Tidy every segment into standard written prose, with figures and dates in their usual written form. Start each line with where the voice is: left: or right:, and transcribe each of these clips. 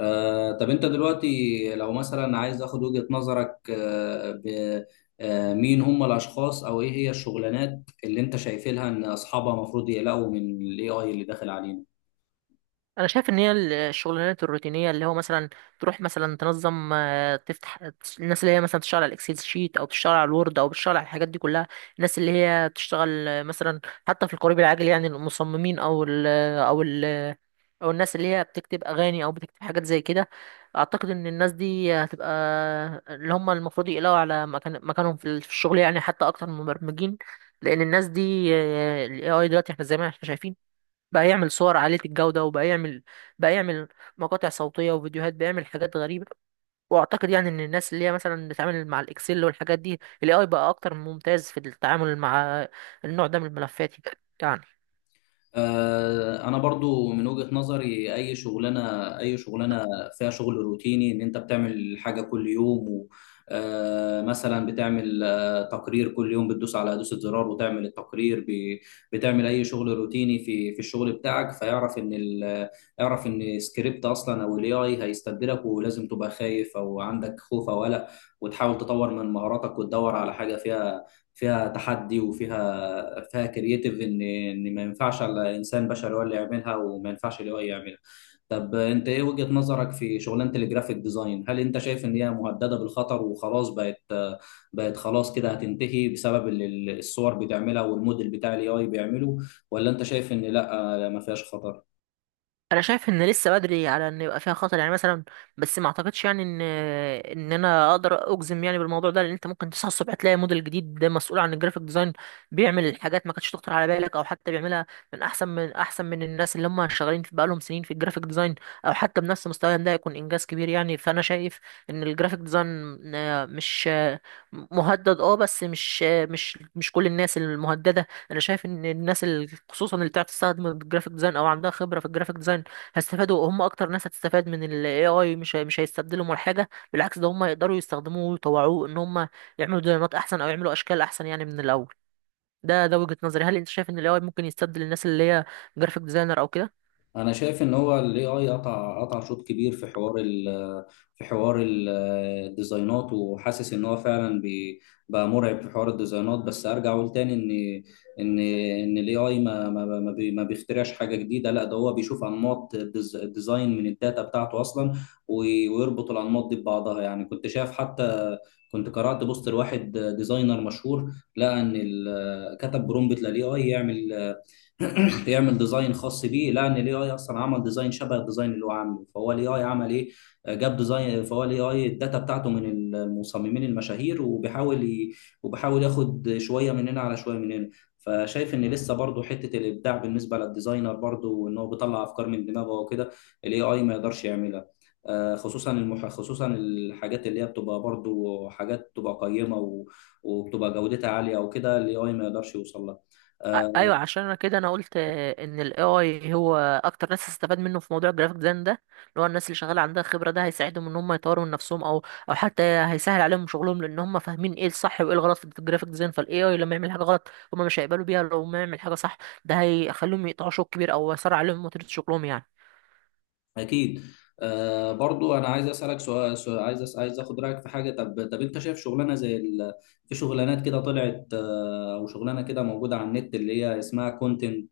left: طب انت دلوقتي لو مثلا عايز اخد وجهة نظرك. مين هم الاشخاص او ايه هي الشغلانات اللي انت شايف لها ان اصحابها المفروض يقلقوا من الاي اي اللي داخل علينا.
right: انا شايف ان هي الشغلانات الروتينيه اللي هو مثلا تروح مثلا تنظم تفتح الناس اللي هي مثلا تشتغل على الاكسل شيت او بتشتغل على الوورد او بتشتغل على الحاجات دي كلها. الناس اللي هي بتشتغل مثلا حتى في القريب العاجل يعني المصممين او ال او الناس اللي هي بتكتب اغاني او بتكتب حاجات زي كده. اعتقد ان الناس دي هتبقى اللي هم المفروض يقلقوا على مكانهم في الشغل، يعني حتى اكتر من المبرمجين، لان الناس دي الاي اي دلوقتي احنا زي ما احنا شايفين بقى يعمل صور عالية الجودة، وبقى يعمل بقى يعمل مقاطع صوتية وفيديوهات، بقى يعمل حاجات غريبة. واعتقد يعني ان الناس اللي هي مثلا بتتعامل مع الاكسل والحاجات دي، الاي اي بقى اكتر ممتاز في التعامل مع النوع ده من الملفات يعني.
left: انا برضو من وجهة نظري اي شغلانه فيها شغل روتيني ان انت بتعمل حاجه كل يوم و مثلا بتعمل تقرير كل يوم بتدوس على دوسة زرار وتعمل التقرير. بتعمل اي شغل روتيني في الشغل بتاعك فيعرف يعرف ان سكريبت اصلا او الاي اي هيستبدلك ولازم تبقى خايف او عندك خوف او قلق، وتحاول تطور من مهاراتك وتدور على حاجه فيها تحدي وفيها كرييتيف ان ما ينفعش على انسان بشري هو اللي يعملها وما ينفعش الاي يعملها. طب انت ايه وجهة نظرك في شغلانة الجرافيك ديزاين؟ هل انت شايف ان هي مهددة بالخطر وخلاص بقت خلاص كده هتنتهي بسبب اللي الصور بتعملها والموديل بتاع الاي اي بيعمله، ولا انت شايف ان لا ما فيهاش خطر؟
right: انا شايف ان لسه بدري على ان يبقى فيها خطر، يعني مثلا بس ما اعتقدش يعني ان انا اقدر اجزم يعني بالموضوع ده، لان انت ممكن تصحى الصبح تلاقي موديل جديد ده مسؤول عن الجرافيك ديزاين بيعمل حاجات ما كانتش تخطر على بالك، او حتى بيعملها من احسن من الناس اللي هم شغالين في بقالهم سنين في الجرافيك ديزاين، او حتى بنفس مستواهم ده يكون انجاز كبير يعني. فانا شايف ان الجرافيك ديزاين مش آه، مهدد اه، بس مش آه، مش مش كل الناس المهدده. انا شايف ان الناس اللي خصوصا اللي بتعرف تستخدم الجرافيك ديزاين او عندها خبره في الجرافيك ديزاين هيستفادوا، هم اكتر ناس هتستفاد من ال AI. مش هيستبدلوا ولا حاجه، بالعكس ده هم يقدروا يستخدموه ويطوعوه ان هم يعملوا ديزاينات احسن او يعملوا اشكال احسن يعني من الاول. ده وجهة نظري. هل انت شايف ان ال AI ممكن يستبدل الناس اللي هي جرافيك ديزاينر او كده؟
left: انا شايف ان هو الاي اي قطع شوط كبير في حوار في حوار ال- الديزاينات، وحاسس ان هو فعلا بقى مرعب في حوار الديزاينات. بس ارجع اقول تاني ان ان الاي اي ما بيخترعش حاجه جديده، لا ده هو بيشوف انماط الديزاين من الداتا بتاعته اصلا، ويربط الانماط دي ببعضها. يعني كنت شايف حتى كنت قرأت بوست لواحد ديزاينر مشهور، لقى كتب برومبت للاي اي يعمل يعمل ديزاين خاص بيه، لان الاي اي اصلا عمل ديزاين شبه الديزاين اللي هو عامله، فهو الاي اي عمل ايه، جاب ديزاين، فهو الاي اي الداتا بتاعته من المصممين المشاهير وبيحاول ياخد شويه من هنا على شويه من هنا. فشايف ان لسه برضه حته الابداع بالنسبه للديزاينر، برضه ان هو بيطلع افكار من دماغه وكده، الاي اي ما يقدرش يعملها. خصوصا خصوصا الحاجات اللي هي بتبقى برضه حاجات بتبقى قيمه وبتبقى جودتها عاليه وكده، الاي اي ما يقدرش يوصل لها. آه،
right: ايوه، عشان انا كده انا قلت ان ال AI هو اكتر ناس هتستفاد منه في موضوع الجرافيك ديزاين ده، اللي هو الناس اللي شغاله عندها خبره، ده هيساعدهم ان هم يطوروا من نفسهم، او او حتى هيسهل عليهم شغلهم، لان هم فاهمين ايه الصح وايه الغلط في الجرافيك ديزاين. فال AI لما يعمل حاجه غلط هم مش هيقبلوا بيها، لو ما يعمل حاجه صح ده هيخليهم يقطعوا شوط كبير او يسرع عليهم وتيره شغلهم يعني.
left: اكيد. آه، برضو انا عايز اسالك سؤال, عايز عايز اخد رايك في حاجه. طب انت شايف شغلانه في شغلانات كده طلعت، او شغلانه كده موجوده على النت اللي هي اسمها كونتنت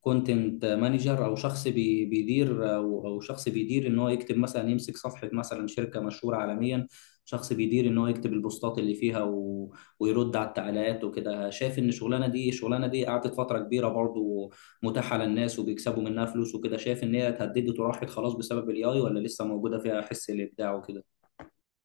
left: كونتنت مانجر، او شخص بيدير، او شخص بيدير ان هو يكتب مثلا، يمسك صفحه مثلا شركه مشهوره عالميا، شخص بيدير ان هو يكتب البوستات اللي فيها ويرد على التعليقات وكده. شايف ان الشغلانه دي قعدت فتره كبيره برضو متاحه للناس وبيكسبوا منها فلوس وكده، شايف ان هي اتهددت وراحت خلاص بسبب الاي اي، ولا لسه موجوده فيها حس الابداع وكده؟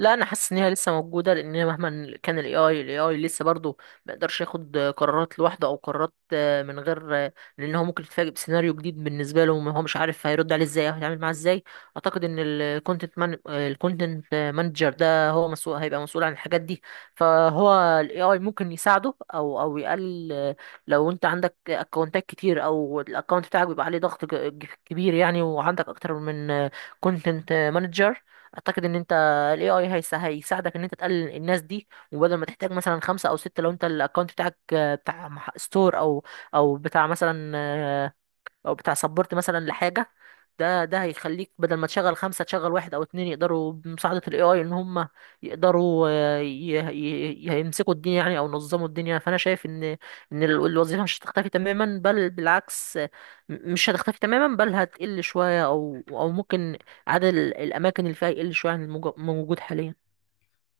right: لا، انا حاسس ان هي لسه موجوده، لان مهما كان الاي اي لسه برضه ما يقدرش ياخد قرارات لوحده، او قرارات من غير لان هو ممكن يتفاجئ بسيناريو جديد بالنسبه له، هو مش عارف هيرد عليه ازاي او هيتعامل معاه ازاي. اعتقد ان الكونتنت مانجر ده هو مسؤول، هيبقى مسؤول عن الحاجات دي. فهو الاي اي ممكن يساعده او او يقلل لو انت عندك اكونتات كتير، او الاكونت بتاعك بيبقى عليه ضغط كبير يعني، وعندك اكتر من كونتنت مانجر، اعتقد ان انت فالاي اي هيساعدك ان انت تقلل الناس دي. وبدل ما تحتاج مثلا خمسة او ستة، لو انت الاكونت بتاعك بتاع ستور، او او بتاع مثلا، او بتاع سبورت مثلا لحاجه، ده هيخليك بدل ما تشغل خمسه تشغل واحد او اتنين، يقدروا بمساعده الاي اي ان هم يقدروا يمسكوا الدنيا يعني او ينظموا الدنيا. فانا شايف ان الوظيفه مش هتختفي تماما، بل بالعكس، مش هتختفي تماما، بل هتقل شويه او او ممكن عدد الاماكن اللي فيها يقل شويه عن الموجود حاليا.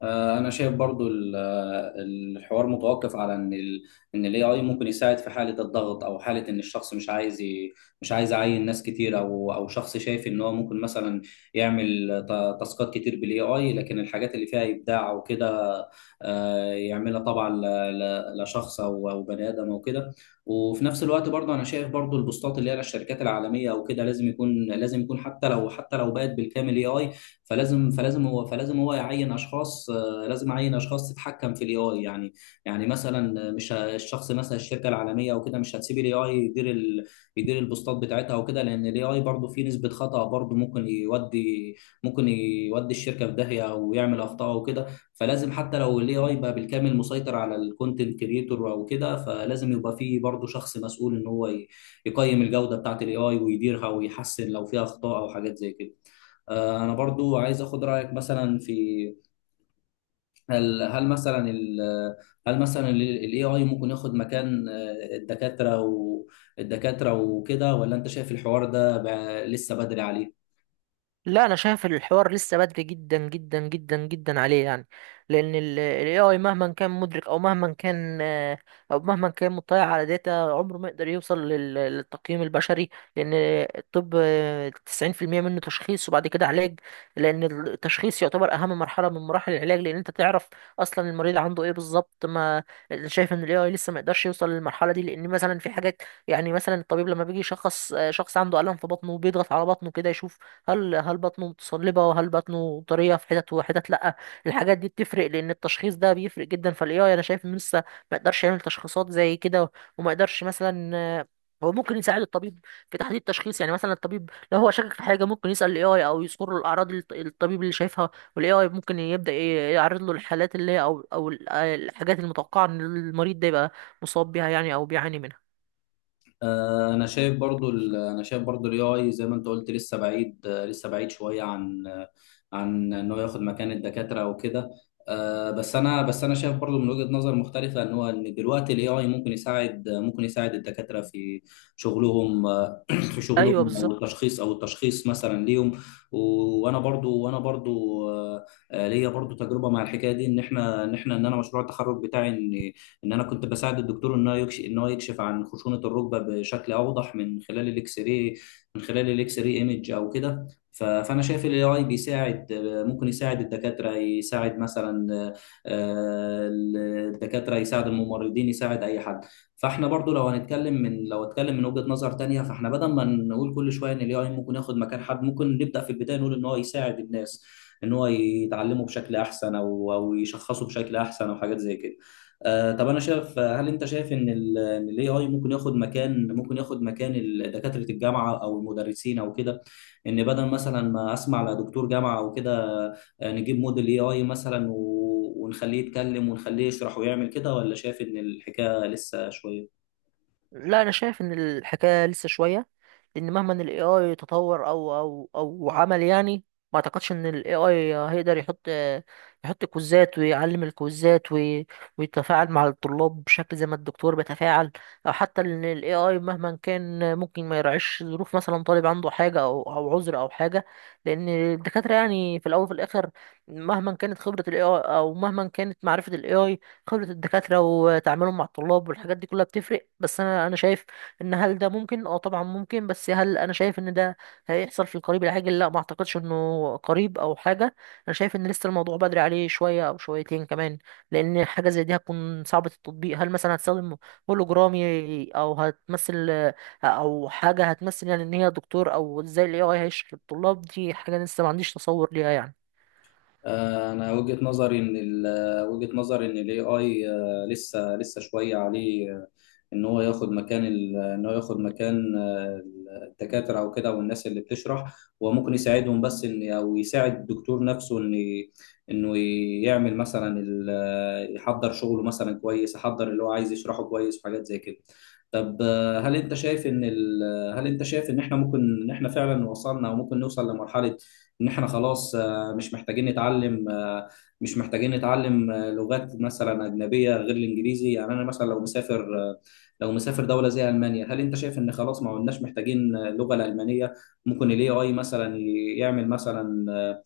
left: انا شايف برضو الحوار متوقف على ان الاي اي ممكن يساعد في حاله الضغط، او حاله ان الشخص مش عايز مش عايز يعين ناس كتير، او شخص شايف ان هو ممكن مثلا يعمل تاسكات كتير بالاي اي، لكن الحاجات اللي فيها ابداع وكده، يعملها طبعا لشخص او بني ادم او كده. وفي نفس الوقت برضو انا شايف برضو البوستات اللي هي للشركات العالميه او كده لازم يكون، لازم يكون حتى لو، حتى لو بقت بالكامل اي اي، فلازم هو يعين اشخاص، لازم اعين اشخاص تتحكم في الاي اي يعني. يعني مثلا مش ه- الشخص مثلا الشركه العالميه او كده مش هتسيب الاي اي يدير يدير البوستات بتاعتها وكده، لان الاي اي برضه فيه نسبه خطا برضه ممكن يودي الشركه في داهيه ويعمل اخطاء وكده. فلازم حتى لو الاي اي بقى بالكامل مسيطر على الكونتنت كريتور او كده، فلازم يبقى فيه برضه شخص مسؤول ان هو يقيم الجوده بتاعت الاي اي ويديرها ويحسن لو فيها اخطاء او حاجات زي كده. انا برضو عايز اخد رايك مثلا في، هل مثلا هل مثلا الاي اي ممكن ياخد مكان الدكاتره وكده، ولا انت شايف الحوار ده لسه بدري عليه؟
right: لا، انا شايف الحوار لسه بدري جدا جدا جدا جدا عليه يعني، لان ال AI مهما كان مدرك او مهما كان او مهما كان مطلع على داتا، عمره ما يقدر يوصل للتقييم البشري. لان الطب 90% منه تشخيص وبعد كده علاج، لان التشخيص يعتبر اهم مرحلة من مراحل العلاج، لان انت تعرف اصلا المريض عنده ايه بالظبط. ما أنا شايف ان ال AI لسه ما يقدرش يوصل للمرحلة دي، لان مثلا في حاجات يعني مثلا الطبيب لما بيجي يشخص شخص عنده ألم في بطنه وبيضغط على بطنه كده يشوف هل بطنه متصلبة وهل بطنه طرية في حتت وحتت لأ. الحاجات دي بتفرق، لأن التشخيص ده بيفرق جدا. فالاي اي أنا شايف إنه لسه ما يقدرش يعمل تشخيصات زي كده، وما يقدرش مثلا هو ممكن يساعد الطبيب في تحديد التشخيص. يعني مثلا الطبيب لو هو شاكك في حاجة ممكن يسأل الاي اي، أو يذكر له الأعراض اللي الطبيب اللي شايفها، والاي اي ممكن يبدأ يعرض له الحالات اللي هي، أو الحاجات المتوقعة إن المريض ده يبقى مصاب بيها يعني أو بيعاني منها.
left: انا شايف برضو الاي اي زي ما انت قلت لسه بعيد، لسه بعيد شويه عن عن ان هو ياخد مكان الدكاتره وكده. بس انا شايف برضو من وجهه نظر مختلفه ان هو، ان دلوقتي الاي اي ممكن يساعد الدكاتره في شغلهم. في
right: أيوه،
left: شغلهم او
right: بالظبط.
left: التشخيص، او التشخيص مثلا ليهم. وانا برضو ليا برضو تجربه مع الحكايه دي، ان انا مشروع التخرج بتاعي ان انا كنت بساعد الدكتور ان هو يكشف، ان هو يكشف عن خشونه الركبه بشكل اوضح من خلال الاكس راي، من خلال الاكس راي ايمج او كده. فانا شايف الاي اي بيساعد، ممكن يساعد الدكاتره، يساعد مثلا آه، الدكاتره، يساعد الممرضين، يساعد اي حد. فاحنا برضو لو هنتكلم من، لو اتكلم من وجهة نظر تانية، فاحنا بدل ما نقول كل شوية ان الاي اي ممكن ياخد مكان حد، ممكن نبدأ في البداية نقول ان هو يساعد الناس ان هو يتعلموا بشكل احسن، او يشخصوا بشكل احسن او حاجات زي كده. آه، طب انا شايف، هل انت شايف ان الاي اي ممكن ياخد مكان دكاترة الجامعة او المدرسين او كده، ان بدل مثلا ما اسمع لدكتور جامعة او كده، نجيب موديل اي اي مثلا ونخليه يتكلم ونخليه يشرح ويعمل كده، ولا شايف ان الحكايه لسه شويه؟
right: لا، انا شايف ان الحكايه لسه شويه، لان مهما ان الاي اي تطور او او او عمل، يعني ما اعتقدش ان الاي اي هيقدر يحط كوزات ويعلم الكوزات ويتفاعل مع الطلاب بشكل زي ما الدكتور بيتفاعل. او حتى ان الاي اي مهما كان ممكن ما يراعيش ظروف مثلا طالب عنده حاجه او او عذر او حاجه، لان الدكاتره يعني في الاول وفي الاخر مهما كانت خبره الاي اي او مهما كانت معرفه الاي اي، خبرة الدكاترة وتعاملهم مع الطلاب والحاجات دي كلها بتفرق. بس أنا شايف إن هل ده ممكن؟ أه طبعا ممكن، بس هل أنا شايف إن ده هيحصل في القريب العاجل؟ لا، ما أعتقدش إنه قريب أو حاجة. أنا شايف إن لسه الموضوع بدري عليه شوية أو شويتين كمان، لأن حاجة زي دي هتكون صعبة التطبيق. هل مثلا هتستخدم هولوجرامي أو هتمثل أو حاجة هتمثل يعني إن هي دكتور، أو إزاي ال AI هيشرح للطلاب؟ دي حاجة لسه ما عنديش تصور ليها يعني.
left: انا وجهة نظري ان الاي اي لسه شوية عليه، ان هو ياخد مكان الدكاترة او كده والناس اللي بتشرح. هو ممكن يساعدهم، بس ان او يساعد الدكتور نفسه ان انه يعمل مثلا يحضر شغله مثلا كويس، يحضر اللي هو عايز يشرحه كويس وحاجات زي كده. طب، هل انت شايف ان احنا ممكن، ان احنا فعلا وصلنا او ممكن نوصل لمرحلة ان احنا خلاص مش محتاجين نتعلم، مش محتاجين نتعلم لغات مثلا أجنبية غير الإنجليزي، يعني أنا مثلا لو مسافر، لو مسافر دولة زي ألمانيا، هل أنت شايف إن خلاص ما عدناش محتاجين اللغة الألمانية؟ ممكن ال AI مثلا يعمل مثلا،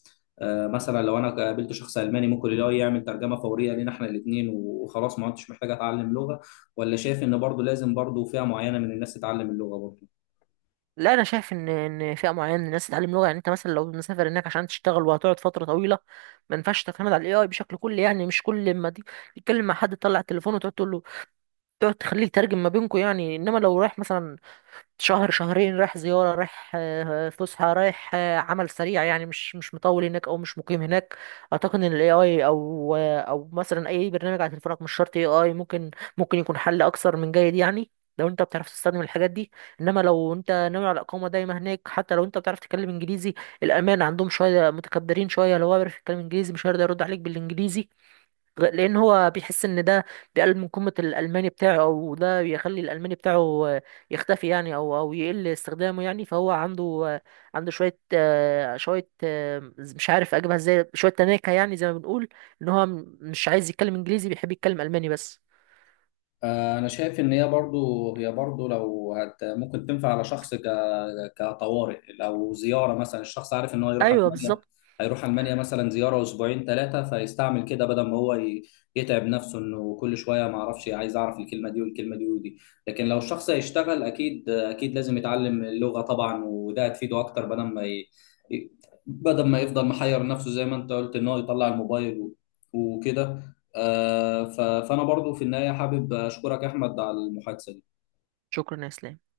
left: مثلا لو أنا قابلت شخص ألماني ممكن ال AI يعمل ترجمة فورية لينا إحنا الاتنين وخلاص ما عدتش محتاج أتعلم لغة، ولا شايف إن برضو لازم برضو فئة معينة من الناس تتعلم اللغة برضو؟
right: لا، انا شايف ان ان فئه معينه من الناس تتعلم لغه، يعني انت مثلا لو مسافر هناك عشان تشتغل وهتقعد فتره طويله، ما ينفعش تعتمد على الاي اي بشكل كلي، يعني مش كل ما دي تتكلم مع حد تطلع التليفون وتقعد تقول له، تقعد تخليه يترجم ما بينكم يعني. انما لو رايح مثلا شهر شهرين، رايح زيارة، رايح فسحة، رايح عمل سريع يعني، مش مطول هناك او مش مقيم هناك، اعتقد ان الاي اي او او مثلا اي برنامج على تليفونك مش شرط اي اي، ممكن يكون حل اكثر من جيد يعني، لو انت بتعرف تستخدم الحاجات دي. انما لو انت ناوي على اقامة دايمة هناك، حتى لو انت بتعرف تتكلم انجليزي، الامان عندهم شوية متكبرين شوية، لو هو بيعرف يتكلم انجليزي مش هيقدر يرد عليك بالانجليزي، لان هو بيحس ان ده بيقلل من قيمه الالماني بتاعه، او ده بيخلي الالماني بتاعه يختفي يعني، او او يقل استخدامه يعني. فهو عنده عنده شويه شويه مش عارف اجيبها ازاي، شويه تناكه يعني زي ما بنقول، ان هو مش عايز يتكلم انجليزي، بيحب يتكلم الماني بس.
left: انا شايف ان هي برضو، هي برضو لو هت ممكن تنفع على شخص كطوارئ، لو زياره مثلا، الشخص عارف ان هو يروح
right: ايوه،
left: المانيا،
right: بالظبط.
left: هيروح المانيا مثلا زياره اسبوعين ثلاثه، فيستعمل كده بدل ما هو يتعب نفسه انه كل شويه ما اعرفش، عايز اعرف الكلمه دي والكلمه دي ودي. لكن لو الشخص هيشتغل اكيد اكيد لازم يتعلم اللغه طبعا، وده هتفيده اكتر بدل ما ي- بدل ما يفضل محير نفسه زي ما انت قلت ان هو يطلع الموبايل وكده. فانا برضو في النهايه حابب اشكرك يا احمد على المحادثه دي.
right: شكرا يا اسلام.